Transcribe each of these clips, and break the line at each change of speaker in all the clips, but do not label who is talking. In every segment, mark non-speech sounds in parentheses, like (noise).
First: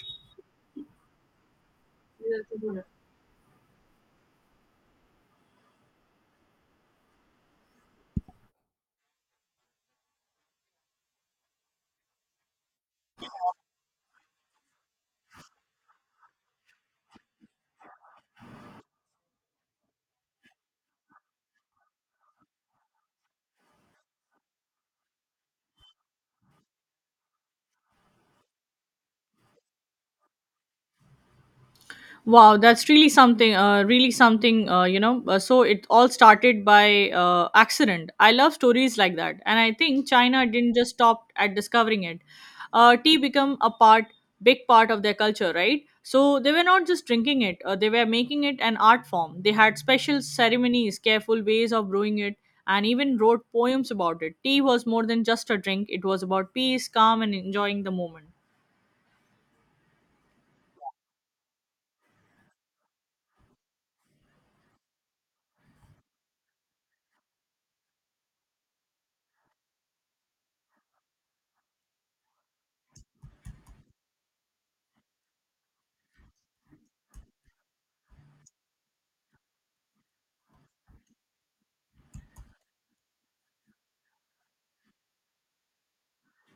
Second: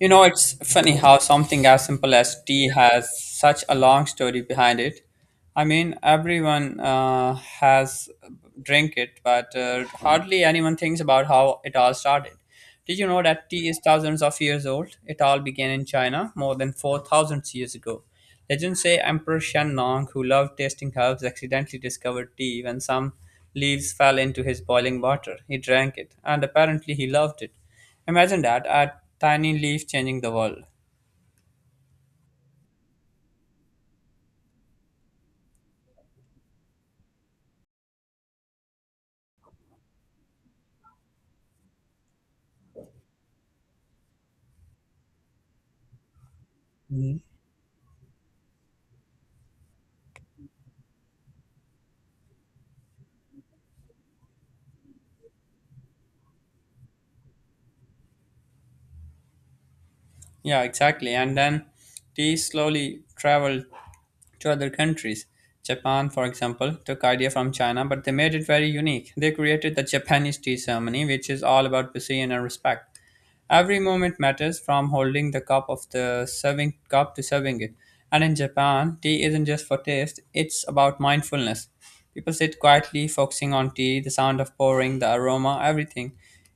You know, it's funny how something as simple as tea has such a long story behind it. Everyone has drink it, but hardly anyone thinks about how it all started. Did you know that tea is thousands of years old? It all began in China more than 4,000 years ago. Legends say Emperor Shen Nong, who loved tasting herbs, accidentally discovered tea when some leaves fell into his boiling water. He drank it, and apparently he loved it. Imagine that, a tiny leaf changing the world.
Wow, that's really something, really something. So it all started by accident. I love stories like that. And I think China didn't just stop at discovering it. Tea became a part, big part of their culture, right? So they were not just
Mhm.
drinking it, they were making it an art form. They had special ceremonies, careful ways of brewing it, and even wrote poems about it. Tea was more than just a drink, it was about peace, calm, and enjoying the moment.
Yeah, exactly. And then tea slowly traveled to other countries. Japan, for example, took idea from China, but they made it very unique. They created the Japanese tea ceremony, which is all about precision and respect. Every moment matters from holding the cup of the serving cup to serving it. And in Japan, tea isn't just for taste, it's about mindfulness. People sit quietly, focusing on tea, the sound of pouring, the aroma, everything.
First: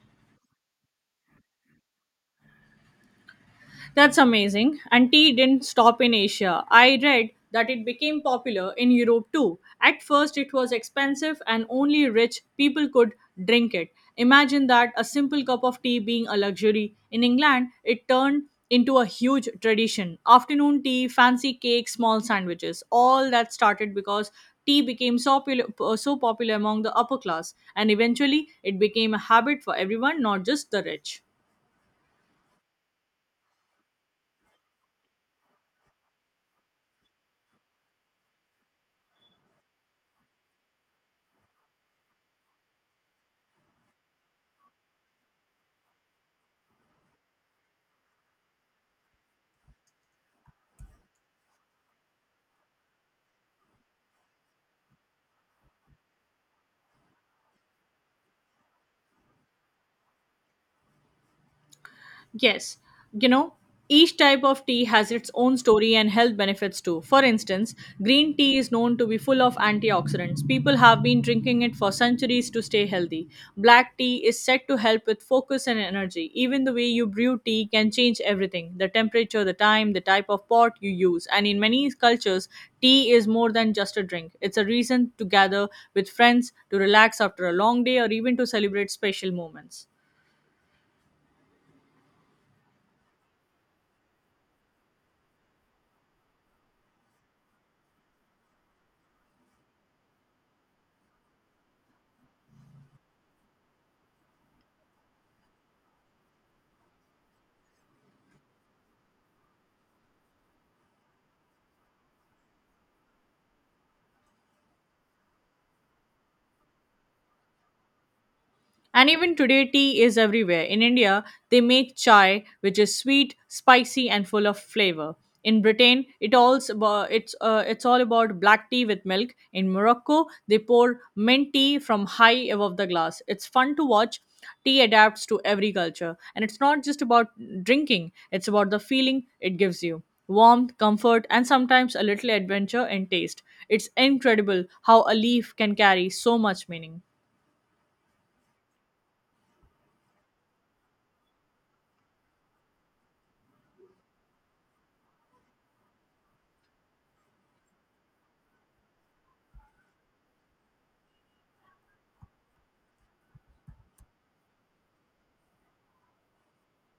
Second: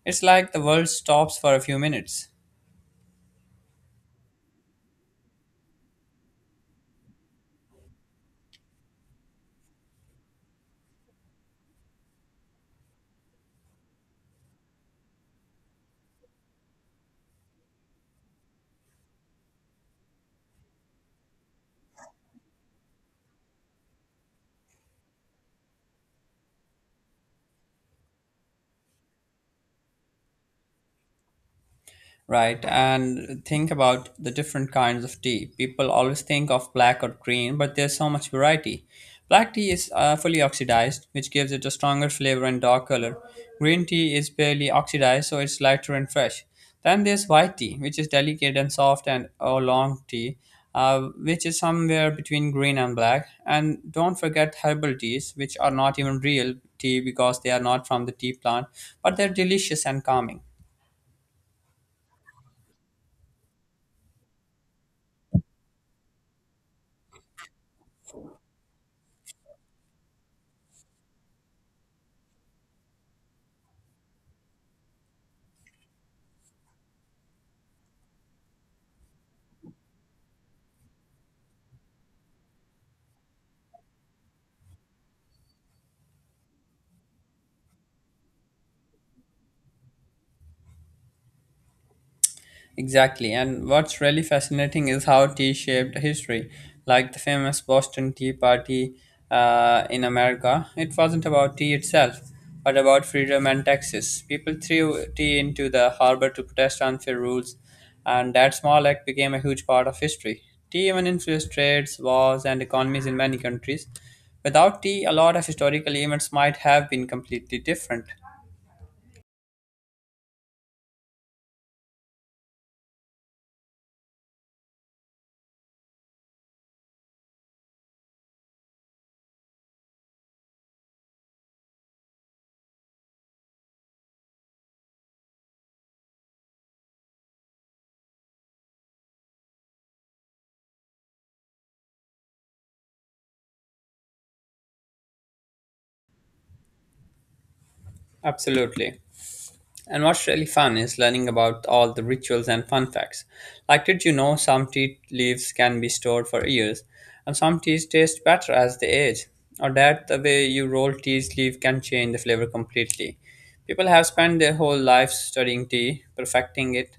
It's like the world stops for a few minutes.
That's amazing. And tea didn't stop in Asia. I read that it became popular in Europe too. At first, it was expensive and only rich people could drink it. Imagine that a simple cup of tea being a luxury. In England, it turned into a huge tradition. Afternoon tea, fancy cakes, small sandwiches. All that started because tea became so popular among the upper class, and eventually it became a habit for everyone, not just the rich.
Right? And think about the different kinds of tea. People always think of black or green, but there's so much variety. Black tea is fully oxidized, which gives it a stronger flavor and dark color. Green tea is barely oxidized, so it's lighter and fresh. Then there's white tea, which is delicate and soft, and or long tea, which is somewhere between green and black. And don't forget herbal teas, which are not even real tea because they are not from the tea plant, but they're delicious and calming.
Yes, you know, each type of tea has its own story and health benefits too. For instance, green tea is known to be full of antioxidants. People have been drinking it for centuries to stay healthy. Black tea is said to help with focus and energy. Even the way you brew tea can change everything the temperature, the time, the type of pot you use. And in many cultures, tea is more than just a drink, it's a reason to gather with friends, to relax after a long day, or even to celebrate special moments.
Exactly, and what's really fascinating is how tea shaped history, like the famous Boston Tea Party in America. It wasn't about tea itself, but about freedom and taxes. People threw tea into the harbor to protest unfair rules, and that small act became a huge part of history. Tea even influenced trades, wars, and economies in many countries. Without tea, a lot of historical events might have been completely different.
And even today, tea is everywhere. In India, they make chai, which is sweet, spicy, and full of flavor. In Britain, it's all about black tea with milk. In Morocco, they pour mint tea from high above the glass. It's fun to watch. Tea adapts to every culture, and it's not just about drinking. It's about the feeling it gives you: warmth, comfort, and sometimes a little adventure in taste. It's incredible how a leaf can carry so much meaning.
Absolutely. And what's really fun is learning about all the rituals and fun facts. Like, did you know some tea leaves can be stored for years, and some teas taste better as they age? Or that the way you roll tea leaf can change the flavor completely. People have spent their whole lives studying tea, perfecting it,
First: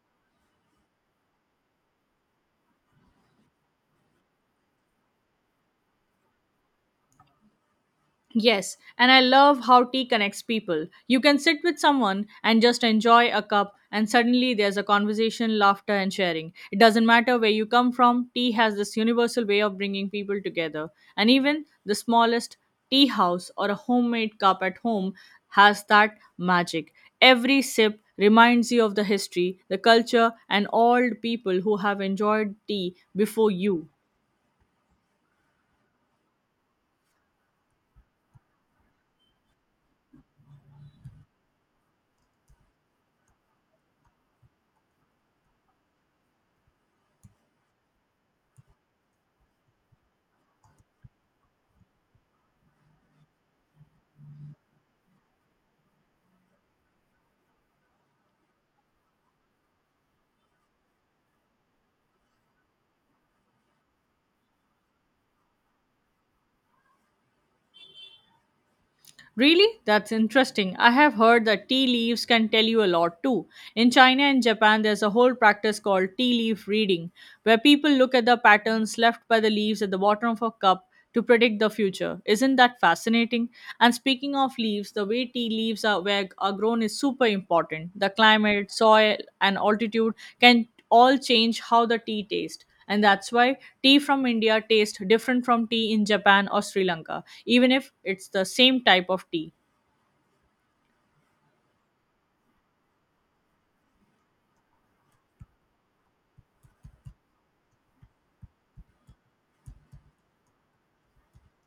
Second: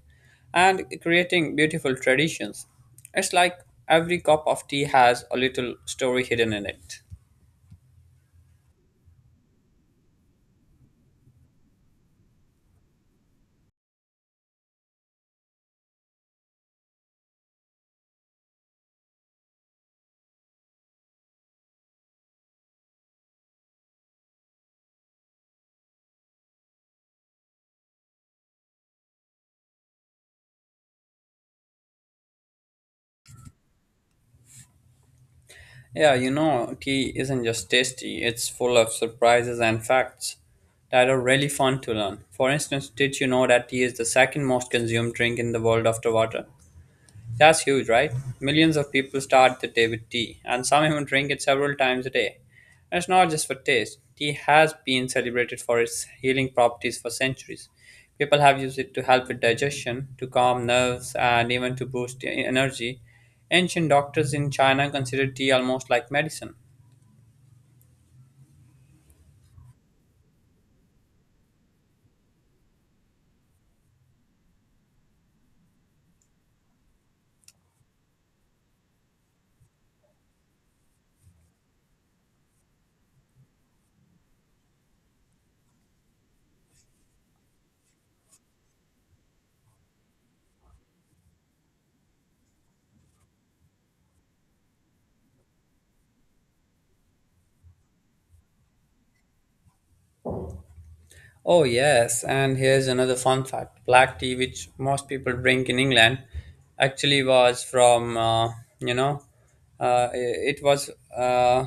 and creating beautiful traditions. It's like every cup of tea has a little story hidden in it.
Yes, and I love how tea connects people. You can sit with someone and just enjoy a cup, and suddenly there's a conversation, laughter, and sharing. It doesn't matter where you come from, tea has this universal way of bringing people together. And even the smallest tea house or a homemade cup at home has that magic. Every sip reminds you of the history, the culture, and all the people who have enjoyed tea before you.
Yeah, you know, tea isn't just tasty, it's full of surprises and facts that are really fun to learn. For instance, did you know that tea is the second most consumed drink in the world after water? That's huge, right? Millions of people start the day with tea, and some even drink it several times a day. And it's not just for taste. Tea has been celebrated for its healing properties for centuries. People have used it to help with digestion, to calm nerves, and even to boost energy. Ancient doctors in China considered tea almost like medicine.
Really? That's interesting. I have heard that tea leaves can tell you a lot too. In China and Japan, there's a whole practice called tea leaf reading, where people look at the patterns left by the leaves at the bottom of a cup to predict the future. Isn't that fascinating? And speaking of leaves, the way tea are grown is super important. The climate, soil, and altitude can all change how the tea tastes and that's why tea from India tastes different from tea in Japan or Sri Lanka, even if it's the same type of tea.
Oh, yes, and here's another fun fact. Black tea, which most people drink in England, actually was from, you know, it it was uh,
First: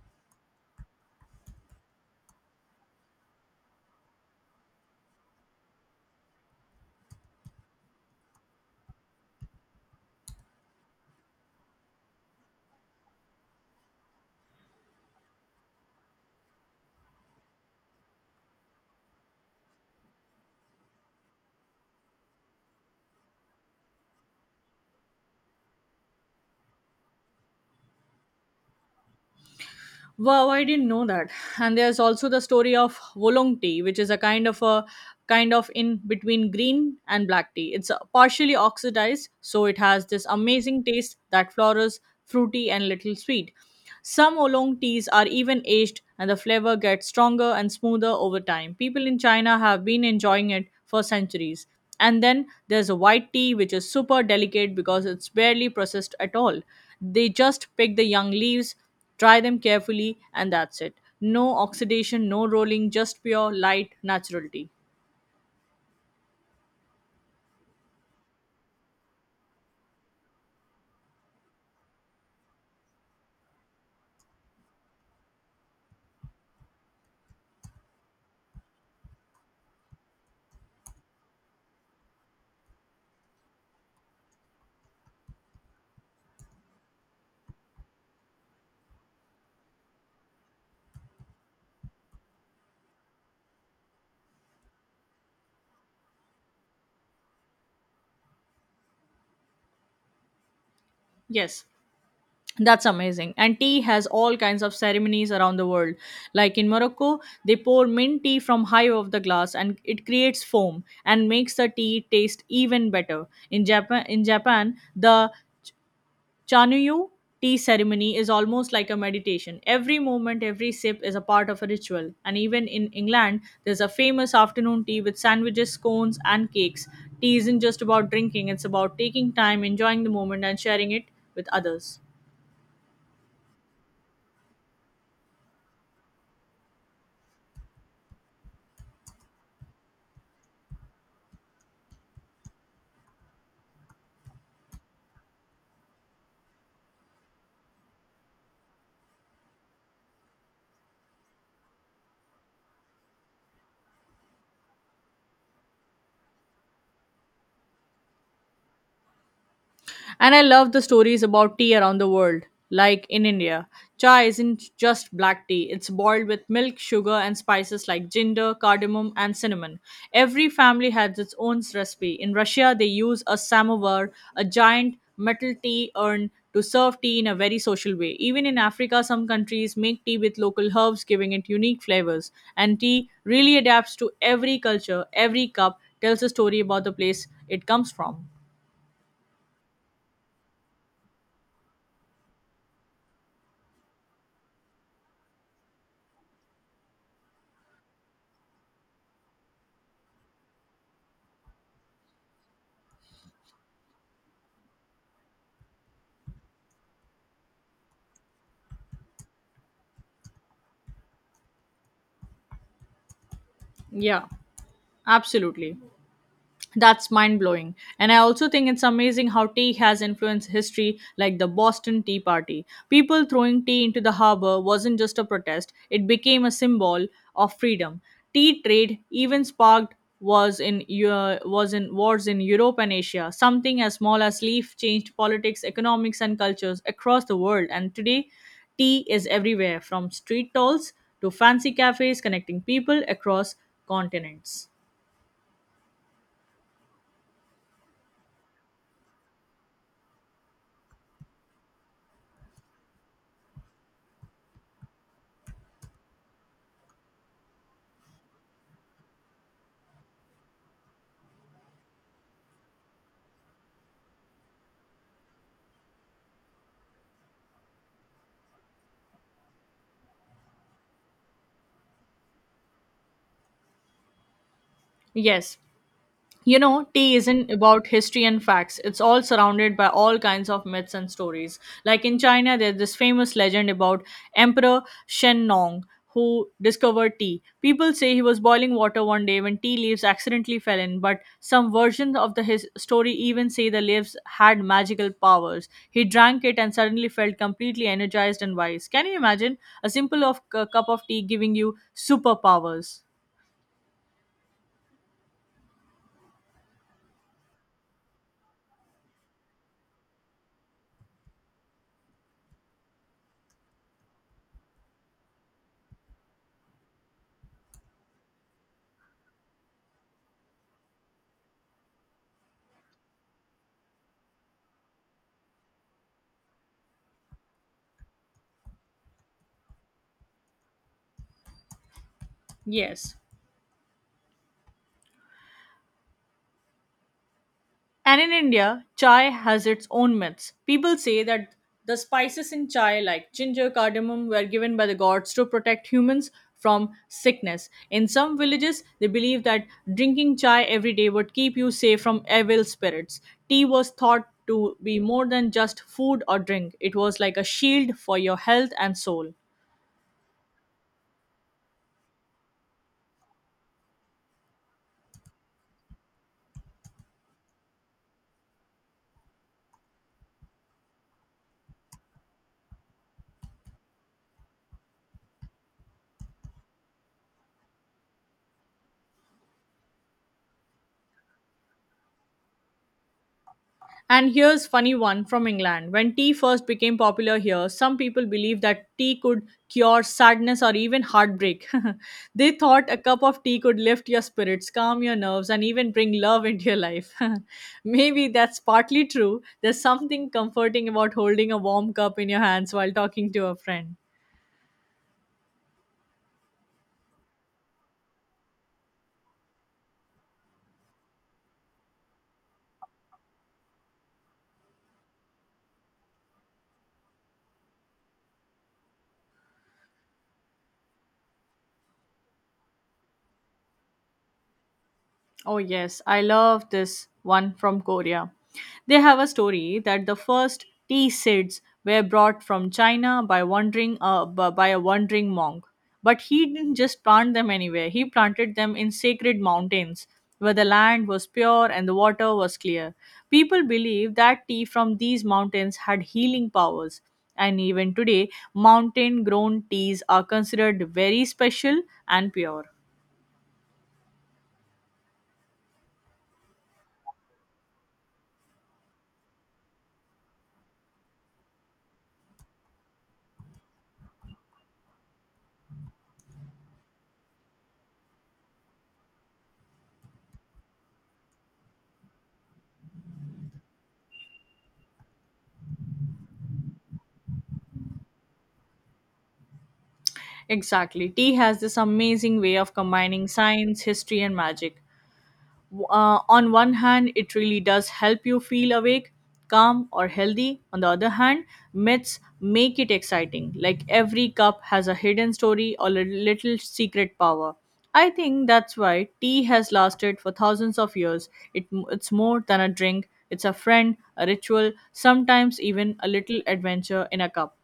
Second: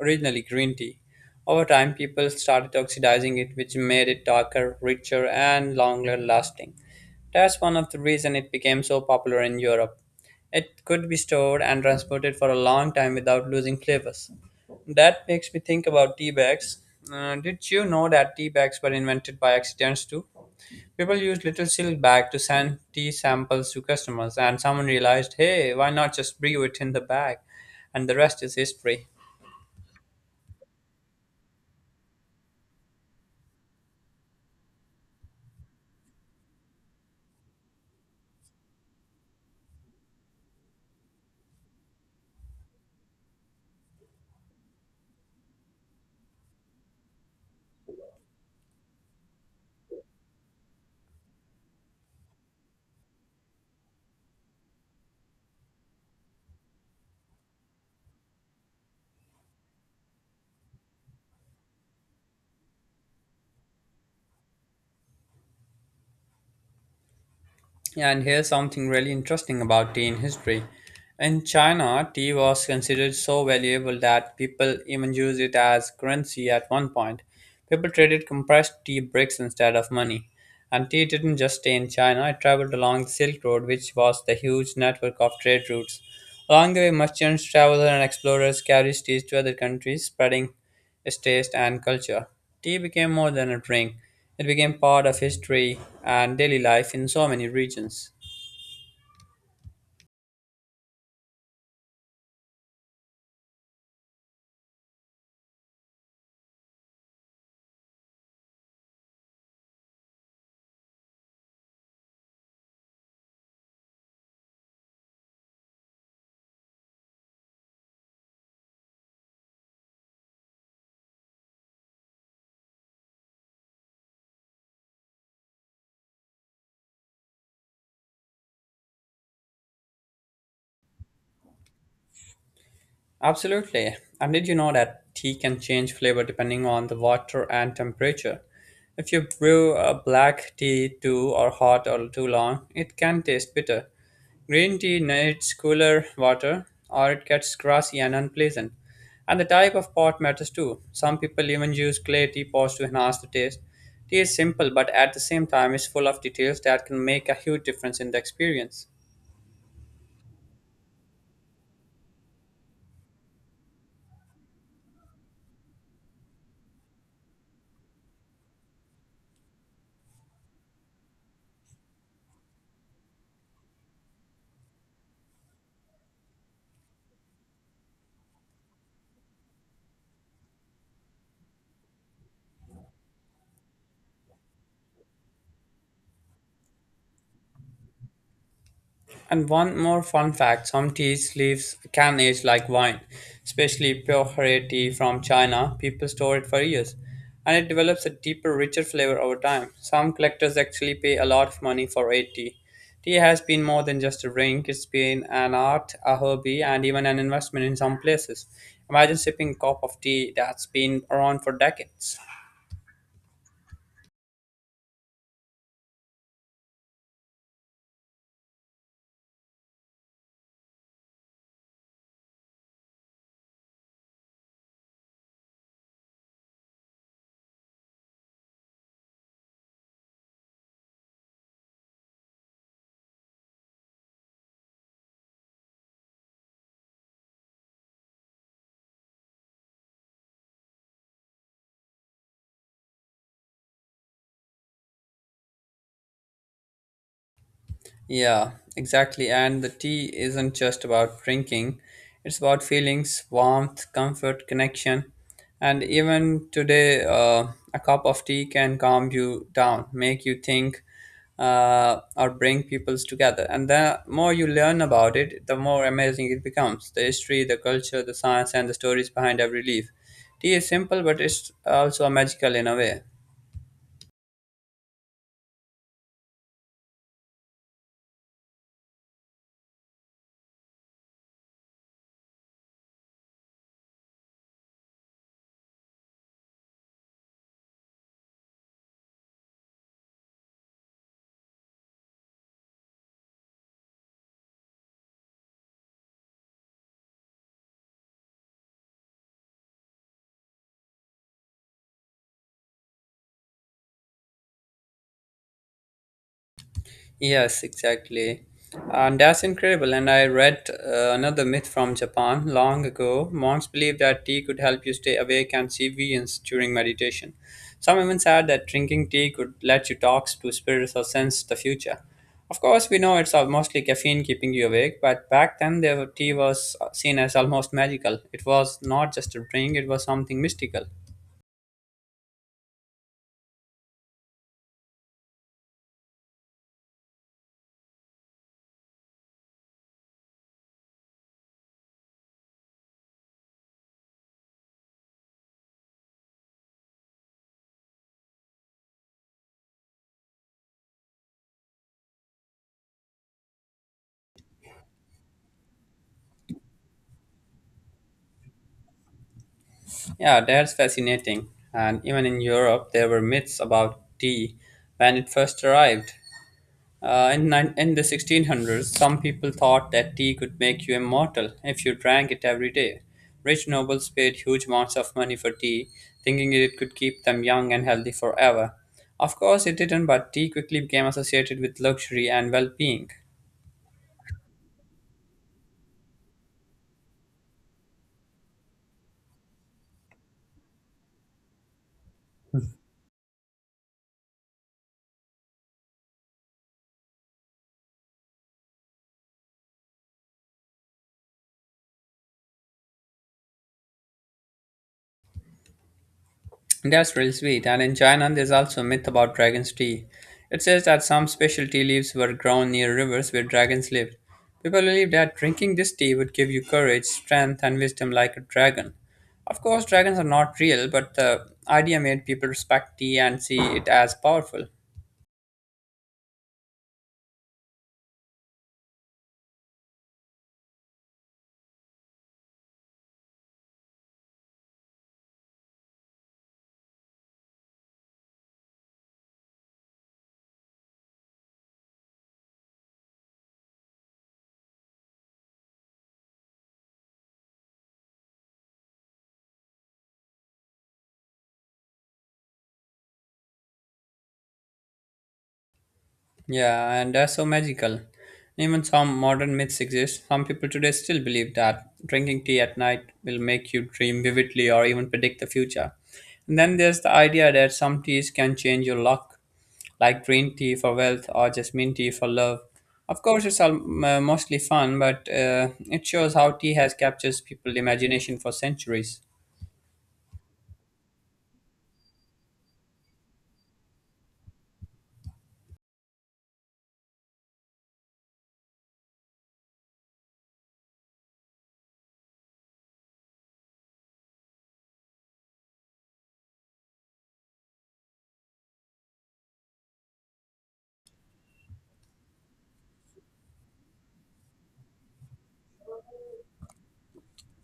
originally green tea. Over time, people started oxidizing it, which made it darker, richer, and longer lasting. That's one of the reasons it became so popular in Europe. It could be stored and transported for a long time without losing flavors. That makes me think about tea bags. Did you know that tea bags were invented by accidents too? People used little silk bag to send tea samples to customers, and someone realized, hey, why not just brew it in the bag? And the rest is history.
Wow, I didn't know that. And there's also the story of Wolong tea, which is a kind of in between green and black tea. It's partially oxidized, so it has this amazing taste that flowers, fruity, and little sweet. Some oolong teas are even aged, and the flavor gets stronger and smoother over time. People in China have been enjoying it for centuries. And then there's a white tea, which is super delicate because it's barely processed at all. They just pick the young leaves Dry them carefully, and that's it. No oxidation, no rolling, just pure light natural tea.
Yeah, and here's something really interesting about tea in history. In China, tea was considered so valuable that people even used it as currency at one point. People traded compressed tea bricks instead of money. And tea didn't just stay in China, it traveled along the Silk Road, which was the huge network of trade routes. Along the way, merchants, travelers, and explorers carried tea to other countries, spreading his taste, and culture. Tea became more than a drink, it became part of history and daily life in so many regions.
Yes, that's amazing. And tea has all kinds of ceremonies around the world. Like in Morocco, they pour mint tea from high of the glass and it creates foam and makes the tea taste even better. In Japan, the Chanuyu tea ceremony is almost like a meditation. Every moment, every sip is a part of a ritual. And even in England, there's a famous afternoon tea with sandwiches, scones, and cakes. Tea isn't just about drinking, it's about taking time, enjoying the moment, and sharing it with others.
Absolutely. And did you know that tea can change flavor depending on the water and temperature? If you brew a black tea too or hot or too long, it can taste bitter. Green tea needs cooler water or it gets grassy and unpleasant. And the type of pot matters too. Some people even use clay teapots to enhance the taste. Tea is simple but at the same time is full of details that can make a huge difference in the experience.
And I love the stories about tea around the world. Like in India, chai isn't just black tea, it's boiled with milk, sugar, and spices like ginger, cardamom, and cinnamon. Every family has its own recipe. In Russia, they use a samovar, a giant metal tea urn, to serve tea in a very social way. Even in Africa, some countries make tea with local herbs, giving it unique flavors. And tea really adapts to every culture, every cup tells a story about the place it comes from.
And one more fun fact some tea leaves can age like wine, especially pure hare tea from China. People store it for years and it develops a deeper, richer flavor over time. Some collectors actually pay a lot of money for red tea. Tea has been more than just a drink, it's been an art, a hobby, and even an investment in some places. Imagine sipping a cup of tea that's been around for decades.
Yeah, absolutely. That's mind blowing. And I also think it's amazing how tea has influenced history, like the Boston Tea Party. People throwing tea into the harbor wasn't just a protest, it became a symbol of freedom. Tea trade even sparked was in Eu- was in wars in Europe and Asia. Something as small as leaf changed politics, economics, and cultures across the world. And today, tea is everywhere, from street stalls to fancy cafes, connecting people across continents.
Yeah, exactly. And the tea isn't just about drinking, it's about feelings, warmth, comfort, connection. And even today, a cup of tea can calm you down, make you think, or bring peoples together. And the more you learn about it, the more amazing it becomes the history, the culture, the science, and the stories behind every leaf. Tea is simple, but it's also magical in a way.
Yes, you know, tea isn't about history and facts. It's all surrounded by all kinds of myths and stories. Like in China, there's this famous legend about Emperor Shen Nong who discovered tea. People say he was boiling water one day when tea leaves accidentally fell in, but some versions of the his story even say the leaves had magical powers. He drank it and suddenly felt completely energized and wise. Can you imagine a cup of tea giving you superpowers?
Yes, exactly. And that's incredible. And I read another myth from Japan long ago. Monks believed that tea could help you stay awake and see visions during meditation. Some even said that drinking tea could let you talk to spirits or sense the future. Of course, we know it's all mostly caffeine keeping you awake, but back then the tea was seen as almost magical. It was not just a drink, it was something mystical.
Yes. And in India, chai has its own myths. People say that the spices in chai, like ginger, cardamom, were given by the gods to protect humans from sickness. In some villages, they believe that drinking chai every day would keep you safe from evil spirits. Tea was thought to be more than just food or drink, it was like a shield for your health and soul.
Yeah, that's fascinating. And even in Europe, there were myths about tea when it first arrived. In the 1600s, some people thought that tea could make you immortal if you drank it every day. Rich nobles paid huge amounts of money for tea, thinking it could keep them young and healthy forever. Of course, it didn't, but tea quickly became associated with luxury and well being.
And here's funny one from England. When tea first became popular here, some people believed that tea could cure sadness or even heartbreak. (laughs) They thought a cup of tea could lift your spirits, calm your nerves, and even bring love into your life. (laughs) Maybe that's partly true. There's something comforting about holding a warm cup in your hands while talking to a friend.
That's really sweet. And in China, there's also a myth about dragon's tea. It says that some special tea leaves were grown near rivers where dragons lived. People believe that drinking this tea would give you courage, strength, and wisdom like a dragon. Of course, dragons are not real, but the idea made people respect tea and see it as powerful.
Oh, yes, I love this one from Korea. They have a story that the first tea seeds were brought from China by by a wandering monk. But he didn't just plant them anywhere. He planted them in sacred mountains where the land was pure and the water was clear. People believe that tea from these mountains had healing powers. And even today, mountain grown teas are considered very special and pure.
Yeah, and that's so magical. Even some modern myths exist. Some people today still believe that drinking tea at night will make you dream vividly or even predict the future. And then there's the idea that some teas can change your luck, like green tea for wealth or jasmine tea for love. Of course, mostly fun, but it shows how tea has captured people's imagination for centuries.
Exactly. Tea has this amazing way of combining science, history, and magic. On one hand, it really does help you feel awake, calm, or healthy. On the other hand, myths make it exciting. Like every cup has a hidden story or a little secret power. I think that's why tea has lasted for thousands of years. It, it's more than a drink, it's a friend, a ritual, sometimes even a little adventure in a cup.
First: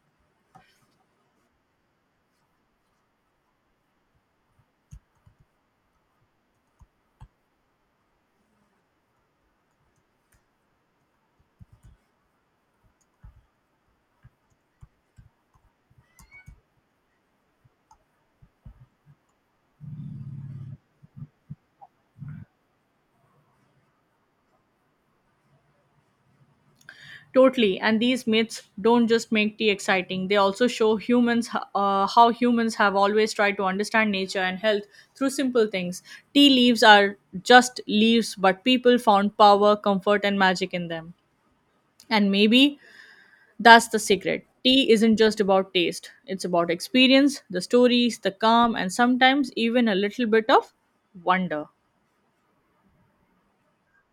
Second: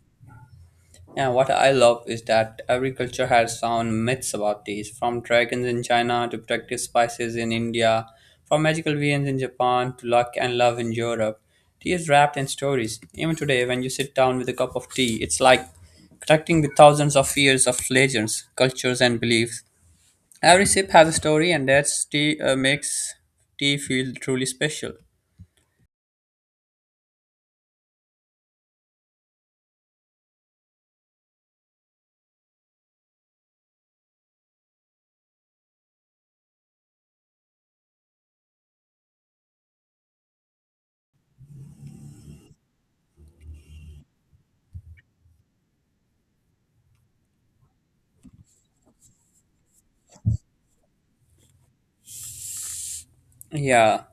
Yeah, what I love is that every culture has sound myths about these, from dragons in China to protective spices in India, from magical beings in Japan to luck and love in Europe. Tea is wrapped in stories. Even today, when you sit down with a cup of tea, it's like connecting with thousands of years of legends, cultures, and beliefs. Every sip has a story, and that's tea makes tea feel truly special.
Totally. And these myths don't just make tea exciting, they also show how humans have always tried to understand nature and health through simple things. Tea leaves are just leaves, but people found power, comfort, and magic in them. And maybe that's the secret. Tea isn't just about taste, it's about experience, the stories, the calm, and sometimes even a little bit of wonder.
Yeah,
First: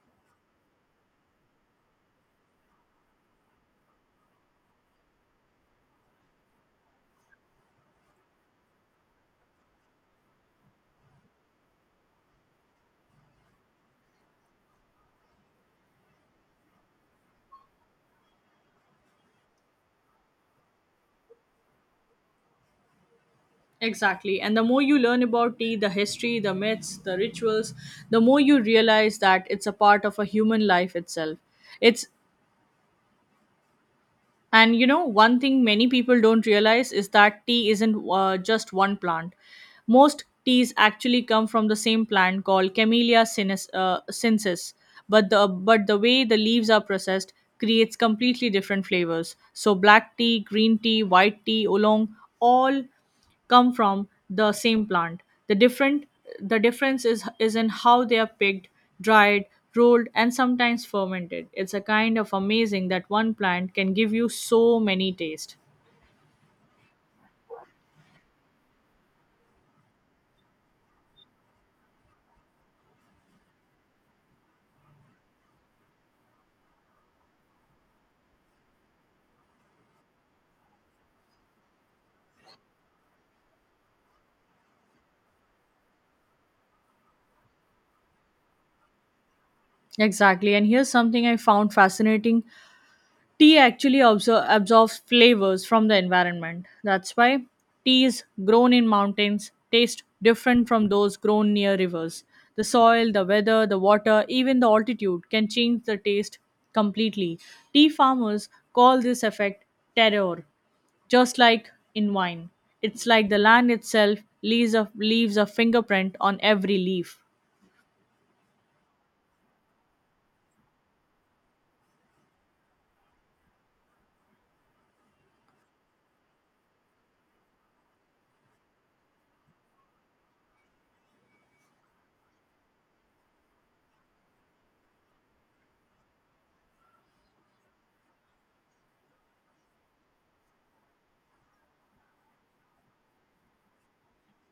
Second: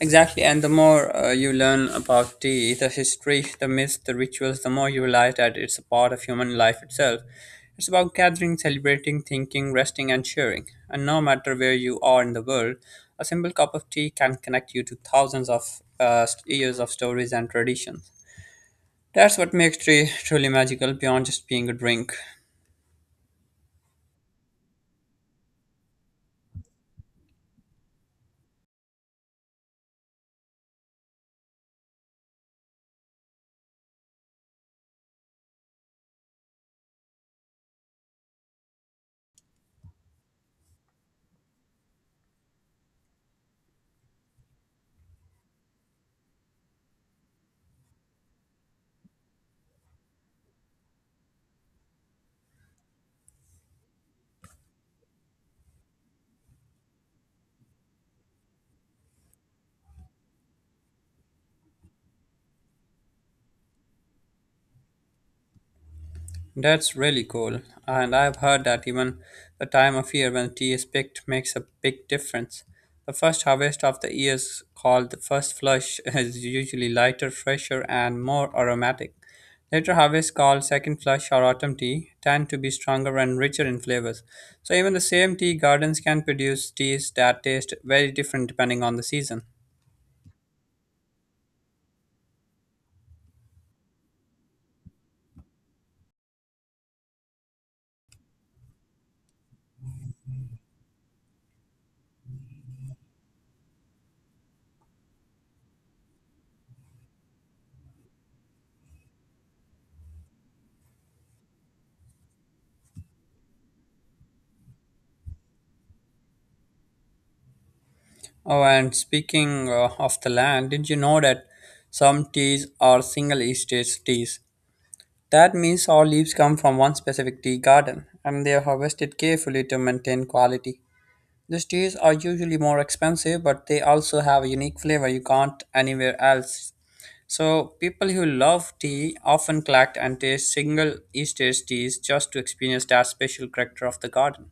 exactly, and the more you learn about tea, the history, the myths, the rituals, the more you realize that it's a part of human life itself. It's about gathering, celebrating, thinking, resting, and sharing. And no matter where you are in the world, a simple cup of tea can connect you to thousands of years of stories and traditions. That's what makes tea truly magical beyond just being a drink.
Exactly. And the more you learn about tea, the history, the myths, the rituals, the more you realize that it's a part of a human life itself. It's and you know one thing many people don't realize is that tea isn't just one plant. Most teas actually come from the same plant called Camellia sinensis. But the way the leaves are processed creates completely different flavors. So black tea, green tea, white tea, oolong, all come from the same plant. The difference is in how they are picked, dried, rolled, and sometimes fermented. It's a kind of amazing that one plant can give you so many tastes.
That's really cool. And I've heard that even the time of year when tea is picked makes a big difference. The first harvest of the year is called the first flush (laughs) is usually lighter, fresher, and more aromatic. Later harvests called second flush or autumn tea tend to be stronger and richer in flavors. So even the same tea gardens can produce teas that taste very different depending on the season.
Exactly. And here's something I found fascinating Tea actually absorbs flavors from the environment. That's why teas grown in mountains taste different from those grown near rivers. The soil, the weather, the water, even the altitude can change the taste completely. Tea farmers call this effect terroir just like in wine. It's like the land itself leaves a fingerprint on every leaf.
Oh, and speaking of the land, did you know that some teas are single estate teas, that means all leaves come from one specific tea garden and they are harvested carefully to maintain quality. These teas are usually more expensive, but they also have a unique flavor you can't anywhere else. So, people who love tea often collect and taste single East teas just to experience that special character of the garden.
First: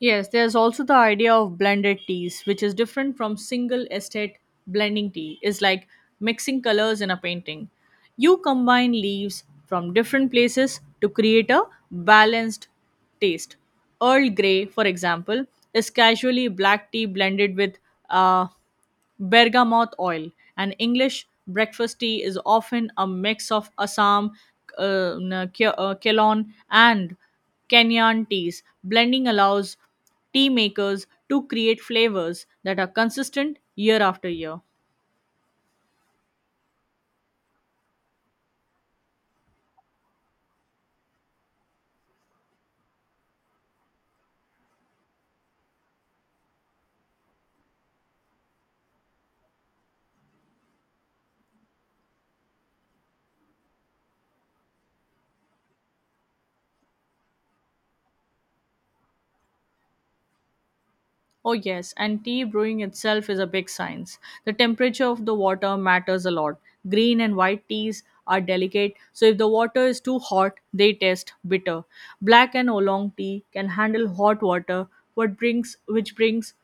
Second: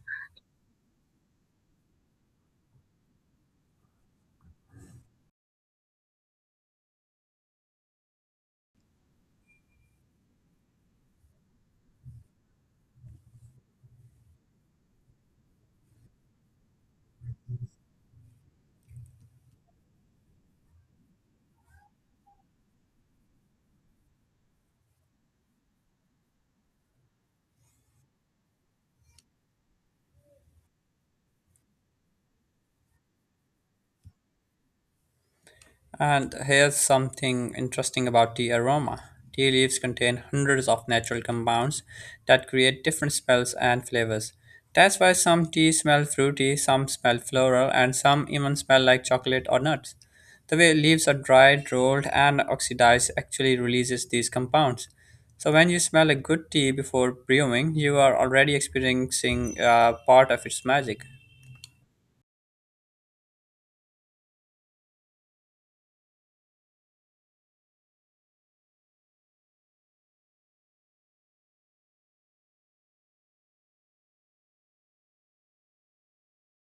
Yes, there's also the idea of blended teas, which is different from single estate blending tea. It's like mixing colors in a painting. You combine leaves from different places to create a balanced taste. Earl Grey, for example, is casually black tea blended with uh, Bergamot oil. An English breakfast tea is often a mix of Assam, Ceylon, and Kenyan teas. Blending allows tea makers to create flavors that are consistent year after year.
And here's something interesting about tea aroma. Tea leaves contain hundreds of natural compounds that create different smells and flavors. That's why some tea smell fruity, some smell floral, and some even smell like chocolate or nuts. The way leaves are dried, rolled, and oxidized actually releases these compounds. So when you smell a good tea before brewing, you are already experiencing part of its magic.
Oh, yes, and tea brewing itself is a big science. The temperature of the water matters a lot. Green and white teas are delicate, so if the water is too hot, they taste bitter. Black and oolong tea can handle hot water, what brings which brings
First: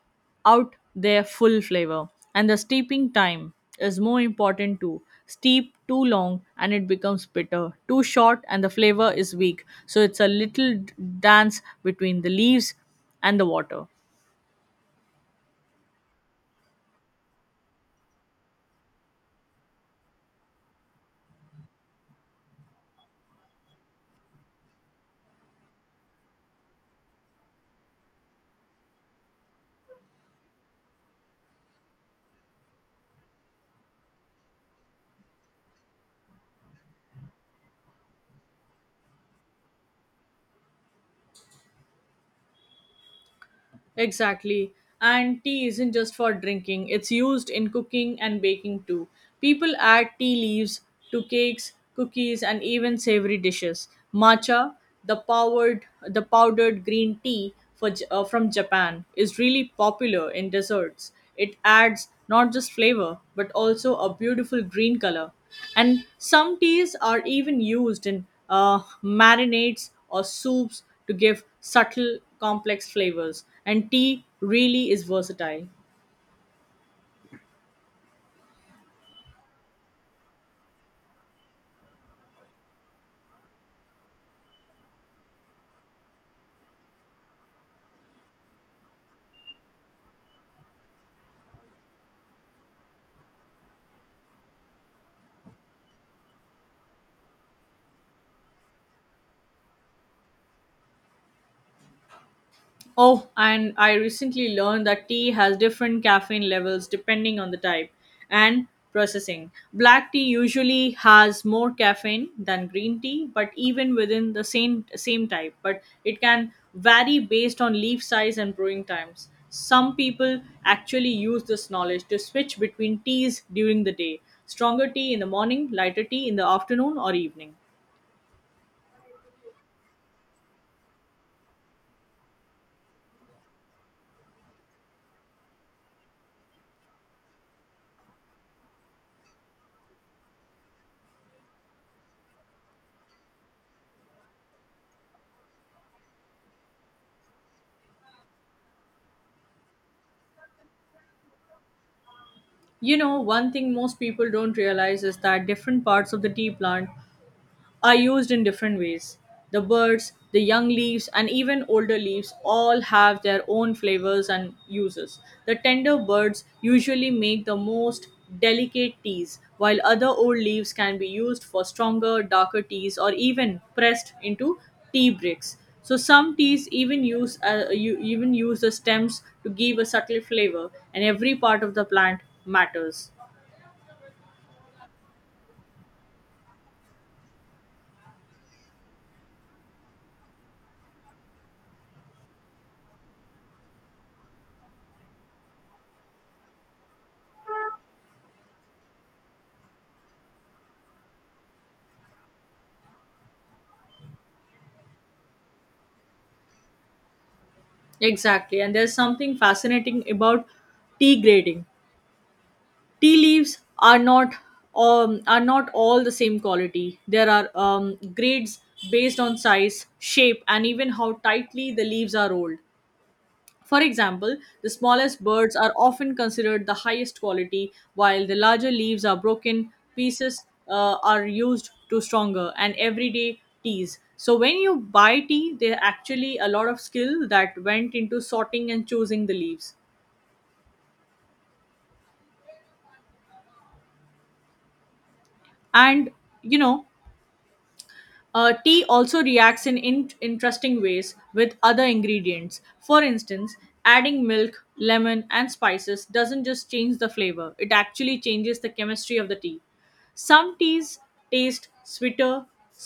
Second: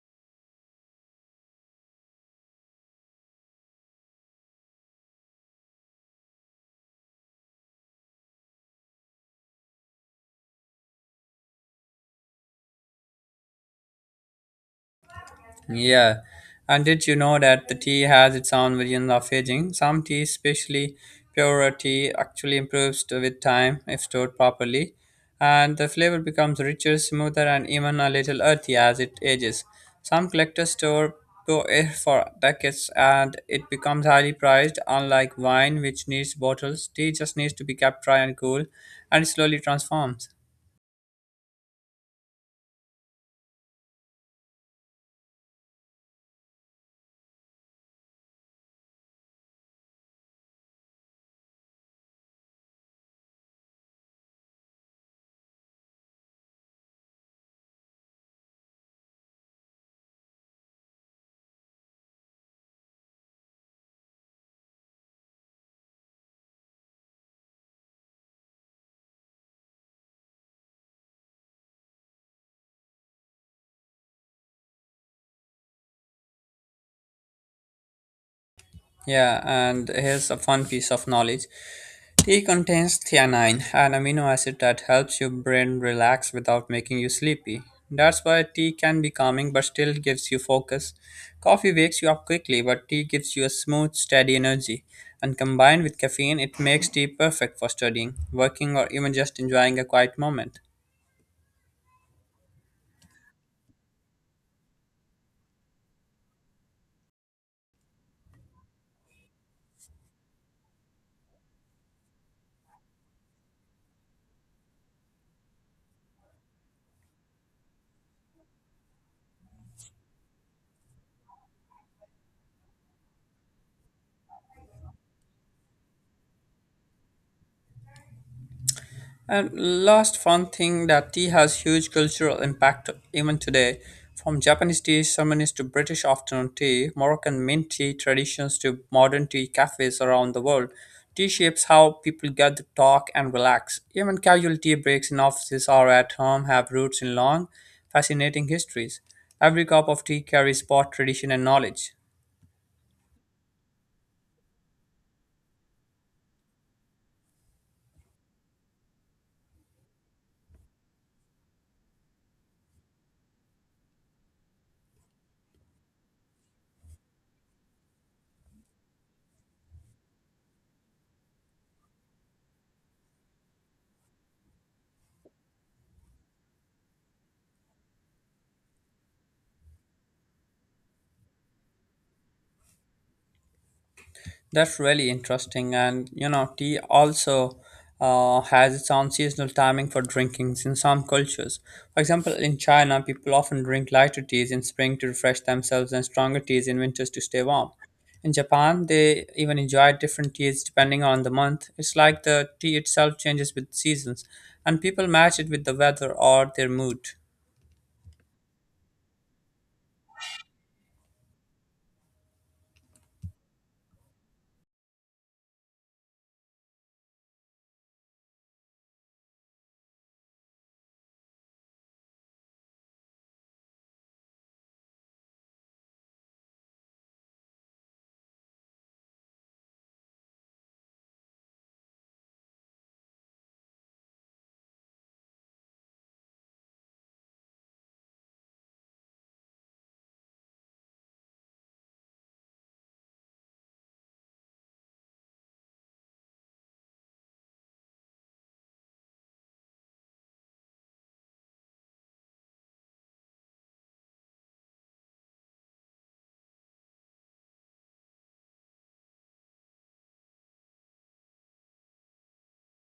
out their full flavor. And the steeping time is more important too. Steep too long and it becomes bitter. Too short and the flavor is weak. So it's a little dance between the leaves and the water.
Yeah, and did you know that the tea has its own version of aging? Some tea, especially purer tea, actually improves with time if stored properly, and the flavor becomes richer, smoother, and even a little earthy as it ages. Some collectors store pure air for decades, and it becomes highly priced. Unlike wine, which needs bottles, tea just needs to be kept dry and cool, and it slowly transforms.
Exactly. And tea isn't just for drinking, it's used in cooking and baking too. People add tea leaves to cakes, cookies, and even savory dishes. Matcha, the powdered green tea from Japan, is really popular in desserts. It adds not just flavor but also a beautiful green color. And some teas are even used in marinades or soups to give subtle, complex flavors. And tea really is versatile.
Yeah, and here's a fun piece of knowledge. Tea contains theanine, an amino acid that helps your brain relax without making you sleepy. That's why tea can be calming but still gives you focus. Coffee wakes you up quickly, but tea gives you a smooth, steady energy. And combined with caffeine, it makes tea perfect for studying, working, or even just enjoying a quiet moment.
Oh, and I recently learned that tea has different caffeine levels depending on the type and processing. Black tea usually has more caffeine than green tea, but even within the same type, but it can vary based on leaf size and brewing times. Some people actually use this knowledge to switch between teas during the day. Stronger tea in the morning, lighter tea in the afternoon or evening.
And last fun thing that tea has huge cultural impact even today. From Japanese tea ceremonies to British afternoon tea, Moroccan mint tea traditions to modern tea cafes around the world, tea shapes how people gather, talk, and relax. Even casual tea breaks in offices or at home have roots in long, fascinating histories. Every cup of tea carries both tradition and knowledge.
You know, one thing most people don't realize is that different parts of the tea plant are used in different ways. The birds, the young leaves, and even older leaves all have their own flavors and uses. The tender birds usually make the most delicate teas, while other old leaves can be used for stronger, darker teas or even pressed into tea bricks. So some teas even use you even use the stems to give a subtle flavor, and every part of the plant matters.
That's really interesting. And you know, tea also has its own seasonal timing for drinkings in some cultures. For example, in China, people often drink lighter teas in spring to refresh themselves and stronger teas in winters to stay warm. In Japan, they even enjoy different teas depending on the month. It's like the tea itself changes with seasons, and people match it with the weather or their mood.
Exactly, and there's something fascinating about tea grading. Tea leaves are not all the same quality. There are grades based on size, shape, and even how tightly the leaves are rolled. For example, the smallest birds are often considered the highest quality, while the larger leaves are broken pieces are used to stronger and everyday teas. So when you buy tea, there are actually a lot of skill that went into sorting and choosing the leaves. And you know, tea also reacts in interesting ways with other ingredients. For instance, adding milk, lemon, and spices doesn't just change the flavor, it actually changes the chemistry of the tea. Some teas taste sweeter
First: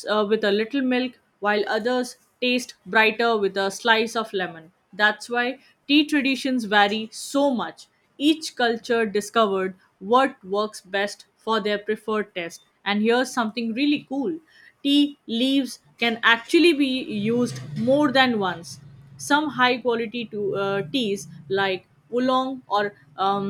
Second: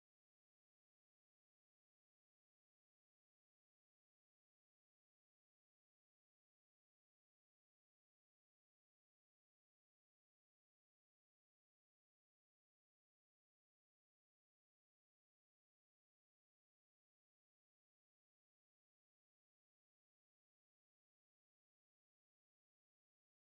with a little milk, while others taste brighter with a slice of lemon. That's why tea traditions vary so much. Each culture discovered what works best for their preferred taste. And here's something really cool tea leaves can actually be used more than once. Some high quality teas like oolong or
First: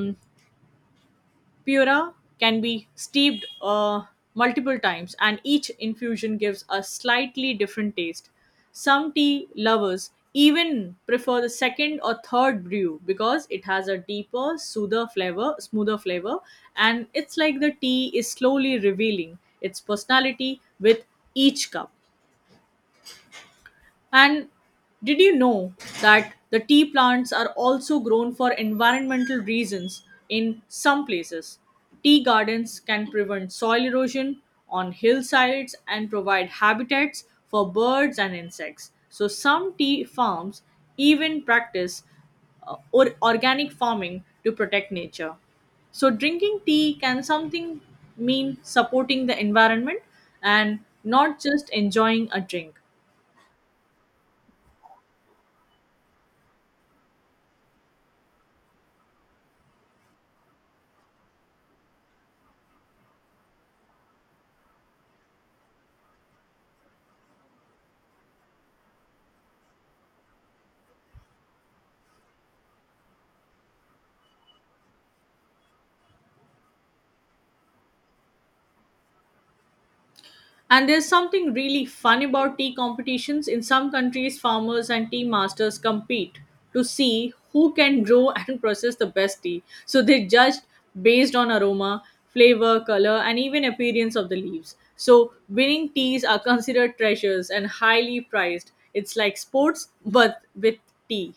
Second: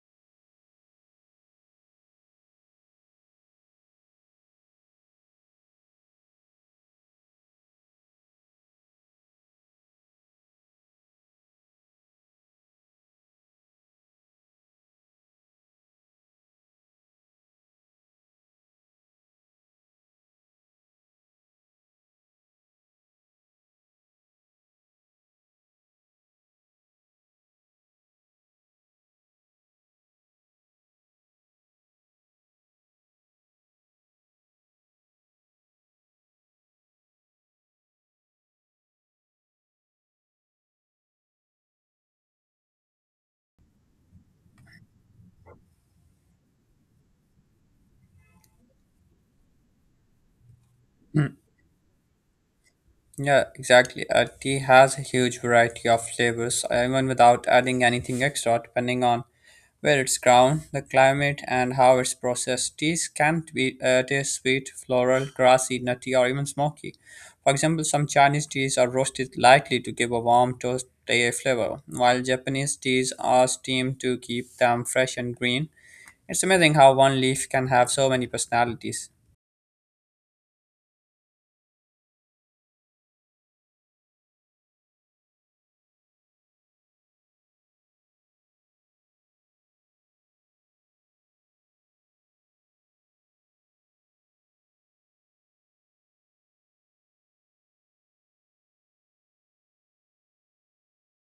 Pura can be steeped multiple times, and each infusion gives a slightly different taste. Some tea lovers even prefer the second or third brew because it has a smoother flavor, and it's like the tea is slowly revealing its personality with each cup. And did you know that the tea plants are also grown for environmental reasons in some places? Tea gardens can prevent soil erosion on hillsides and provide habitats for birds and insects. So, some tea farms even practice or organic farming to protect nature. So drinking tea can something mean supporting the environment and
Mm,
not just enjoying a drink.
Yeah, exactly. Tea has a huge variety of flavors, even without adding anything extra, depending on where it's grown, the climate, and how it's processed. Teas can be taste sweet, floral, grassy, nutty, or even smoky. For example, some Chinese teas are roasted lightly to give a warm toasty flavor, while Japanese teas are steamed to keep them fresh and green. It's amazing how one leaf can have so many personalities.
And there's something really fun about tea competitions. In some countries, farmers and tea masters compete to see who can grow (laughs) and process the best tea. So they judged based on aroma, flavor, color, and even appearance of the leaves. So winning teas are considered treasures and highly prized. It's like sports, but with tea.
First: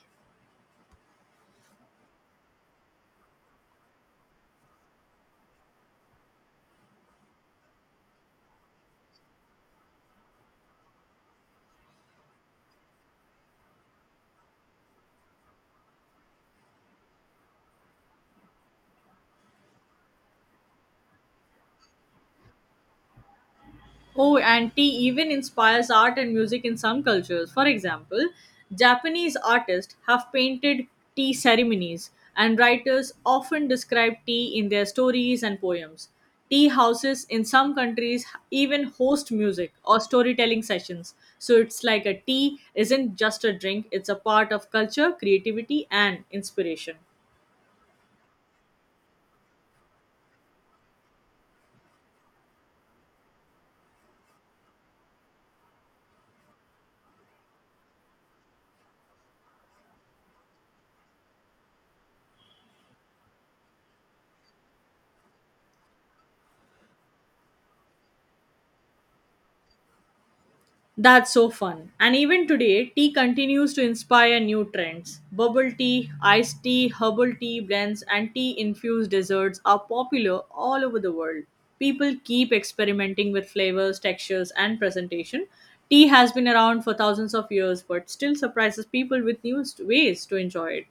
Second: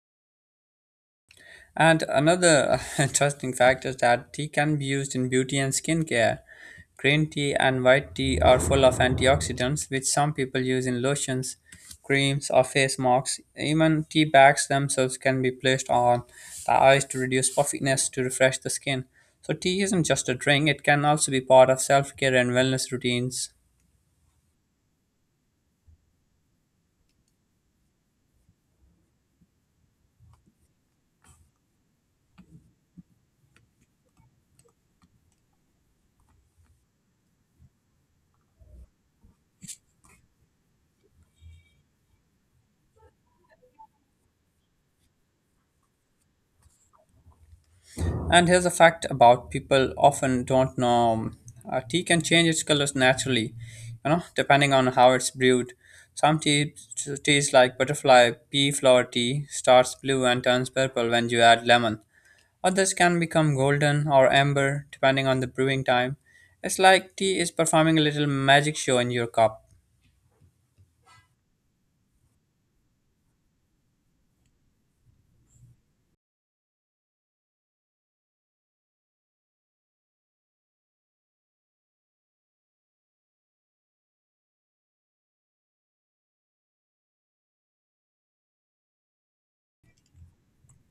And another (laughs) interesting fact is that tea can be used in beauty and skincare. Green tea and white tea are full of antioxidants, which some people use in lotions, creams, or face masks. Even tea bags themselves can be placed on the eyes to reduce puffiness to refresh the skin. So, tea isn't just a drink, it can also be part of self care and wellness routines.
Oh, and tea even inspires art and music in some cultures. For example, Japanese artists have painted tea ceremonies, and writers often describe tea in their stories and poems. Tea houses in some countries even host music or storytelling sessions. So it's like a tea isn't just a drink, it's a part of culture, creativity, and inspiration.
And here's a fact about people often don't know, tea can change its colors naturally, you know, depending on how it's brewed. Some tea, teas like butterfly pea flower tea starts blue and turns purple when you add lemon. Others can become golden or amber depending on the brewing time. It's like tea is performing a little magic show in your cup.
That's so fun. And even today, tea continues to inspire new trends. Bubble tea, iced tea, herbal tea blends, and tea infused desserts are popular all over the world. People keep experimenting with flavors, textures, and presentation. Tea has been around for thousands of years but still surprises people with new ways to enjoy it.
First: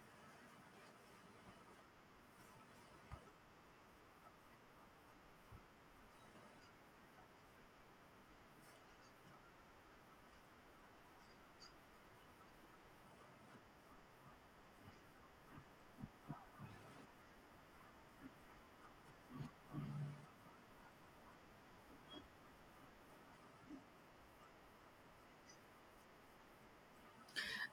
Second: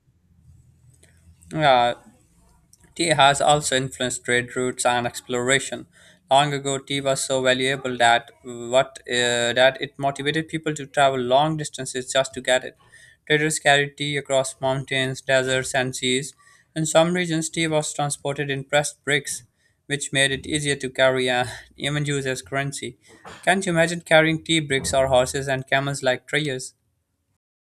Yeah, tea has also influenced trade routes and exploration. Long ago, tea was so valuable that it motivated people to travel long distances just to get it. Traders carried tea across mountains, deserts, and seas. In some regions, tea was transported in pressed bricks, which made it easier to carry and (laughs) even use as currency. Can't you imagine carrying tea bricks or horses and camels like traders?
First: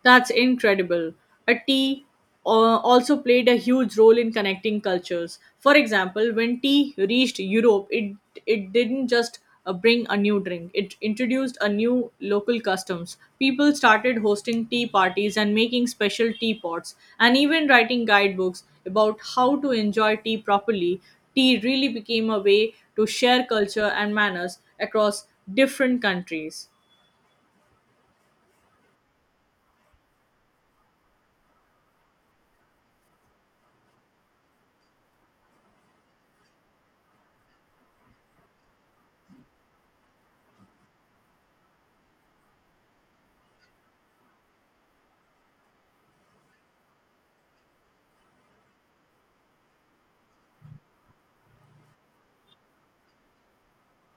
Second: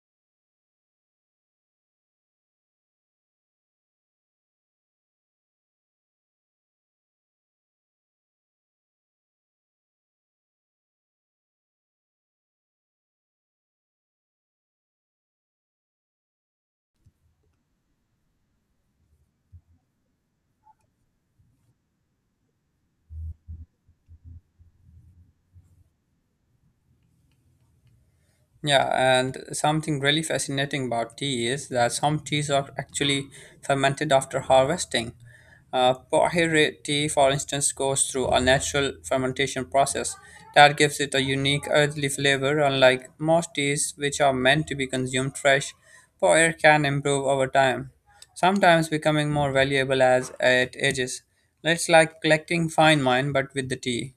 That's incredible. A tea also played a huge role in connecting cultures. For example, when tea reached Europe, it didn't just bring a new drink. It introduced a new local customs. People started hosting tea parties and making special teapots, and even writing guidebooks about how to enjoy tea properly. Tea really became a way to share culture and manners across different countries.
Yeah, and something really fascinating about tea is that some teas are actually fermented after harvesting. Pohere tea, for instance, goes through a natural fermentation process that gives it a unique earthly flavor, unlike most teas which are meant to be consumed fresh. Pohere can improve over time, sometimes becoming more valuable as it ages. It's like collecting fine wine but with the tea.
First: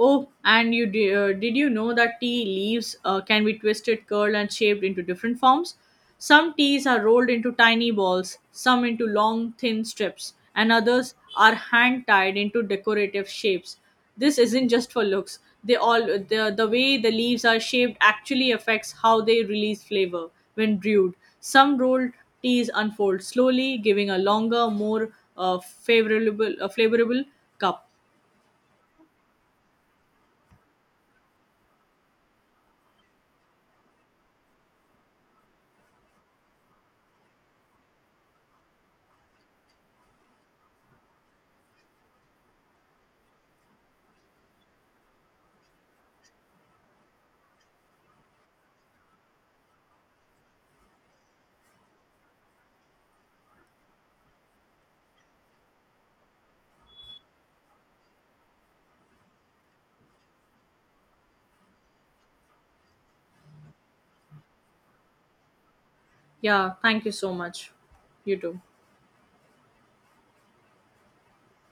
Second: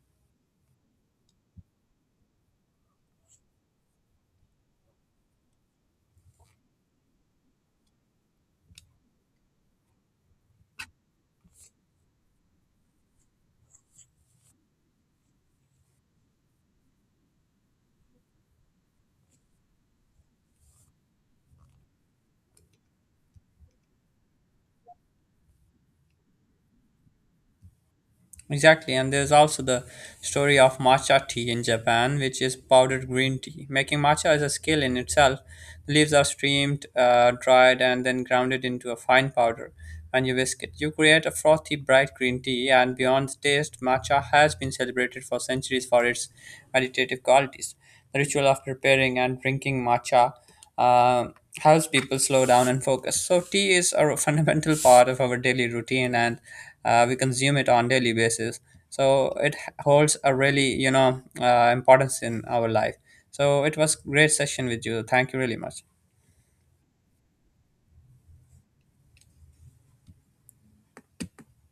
Oh, and you did you know that tea leaves can be twisted, curled, and shaped into different forms? Some teas are rolled into tiny balls, some into long, thin strips, and others are hand tied into decorative shapes. This isn't just for looks. The way the leaves are shaped actually affects how they release flavor when brewed. Some rolled teas unfold slowly, giving a longer, more flavorable cup.
Exactly, and there's also the story of matcha tea in Japan, which is powdered green tea. Making matcha is a skill in itself. The leaves are steamed, dried, and then grounded into a fine powder and you whisk it. You create a frothy, bright green tea, and beyond the taste, matcha has been celebrated for centuries for its meditative qualities. The ritual of preparing and drinking matcha uh, helps people slow down and focus. So tea is a fundamental part of our daily routine, and we consume it on daily basis. So it holds a really importance in our life. So it was great session with you. Thank you really much.
Yeah, thank you so much. You too.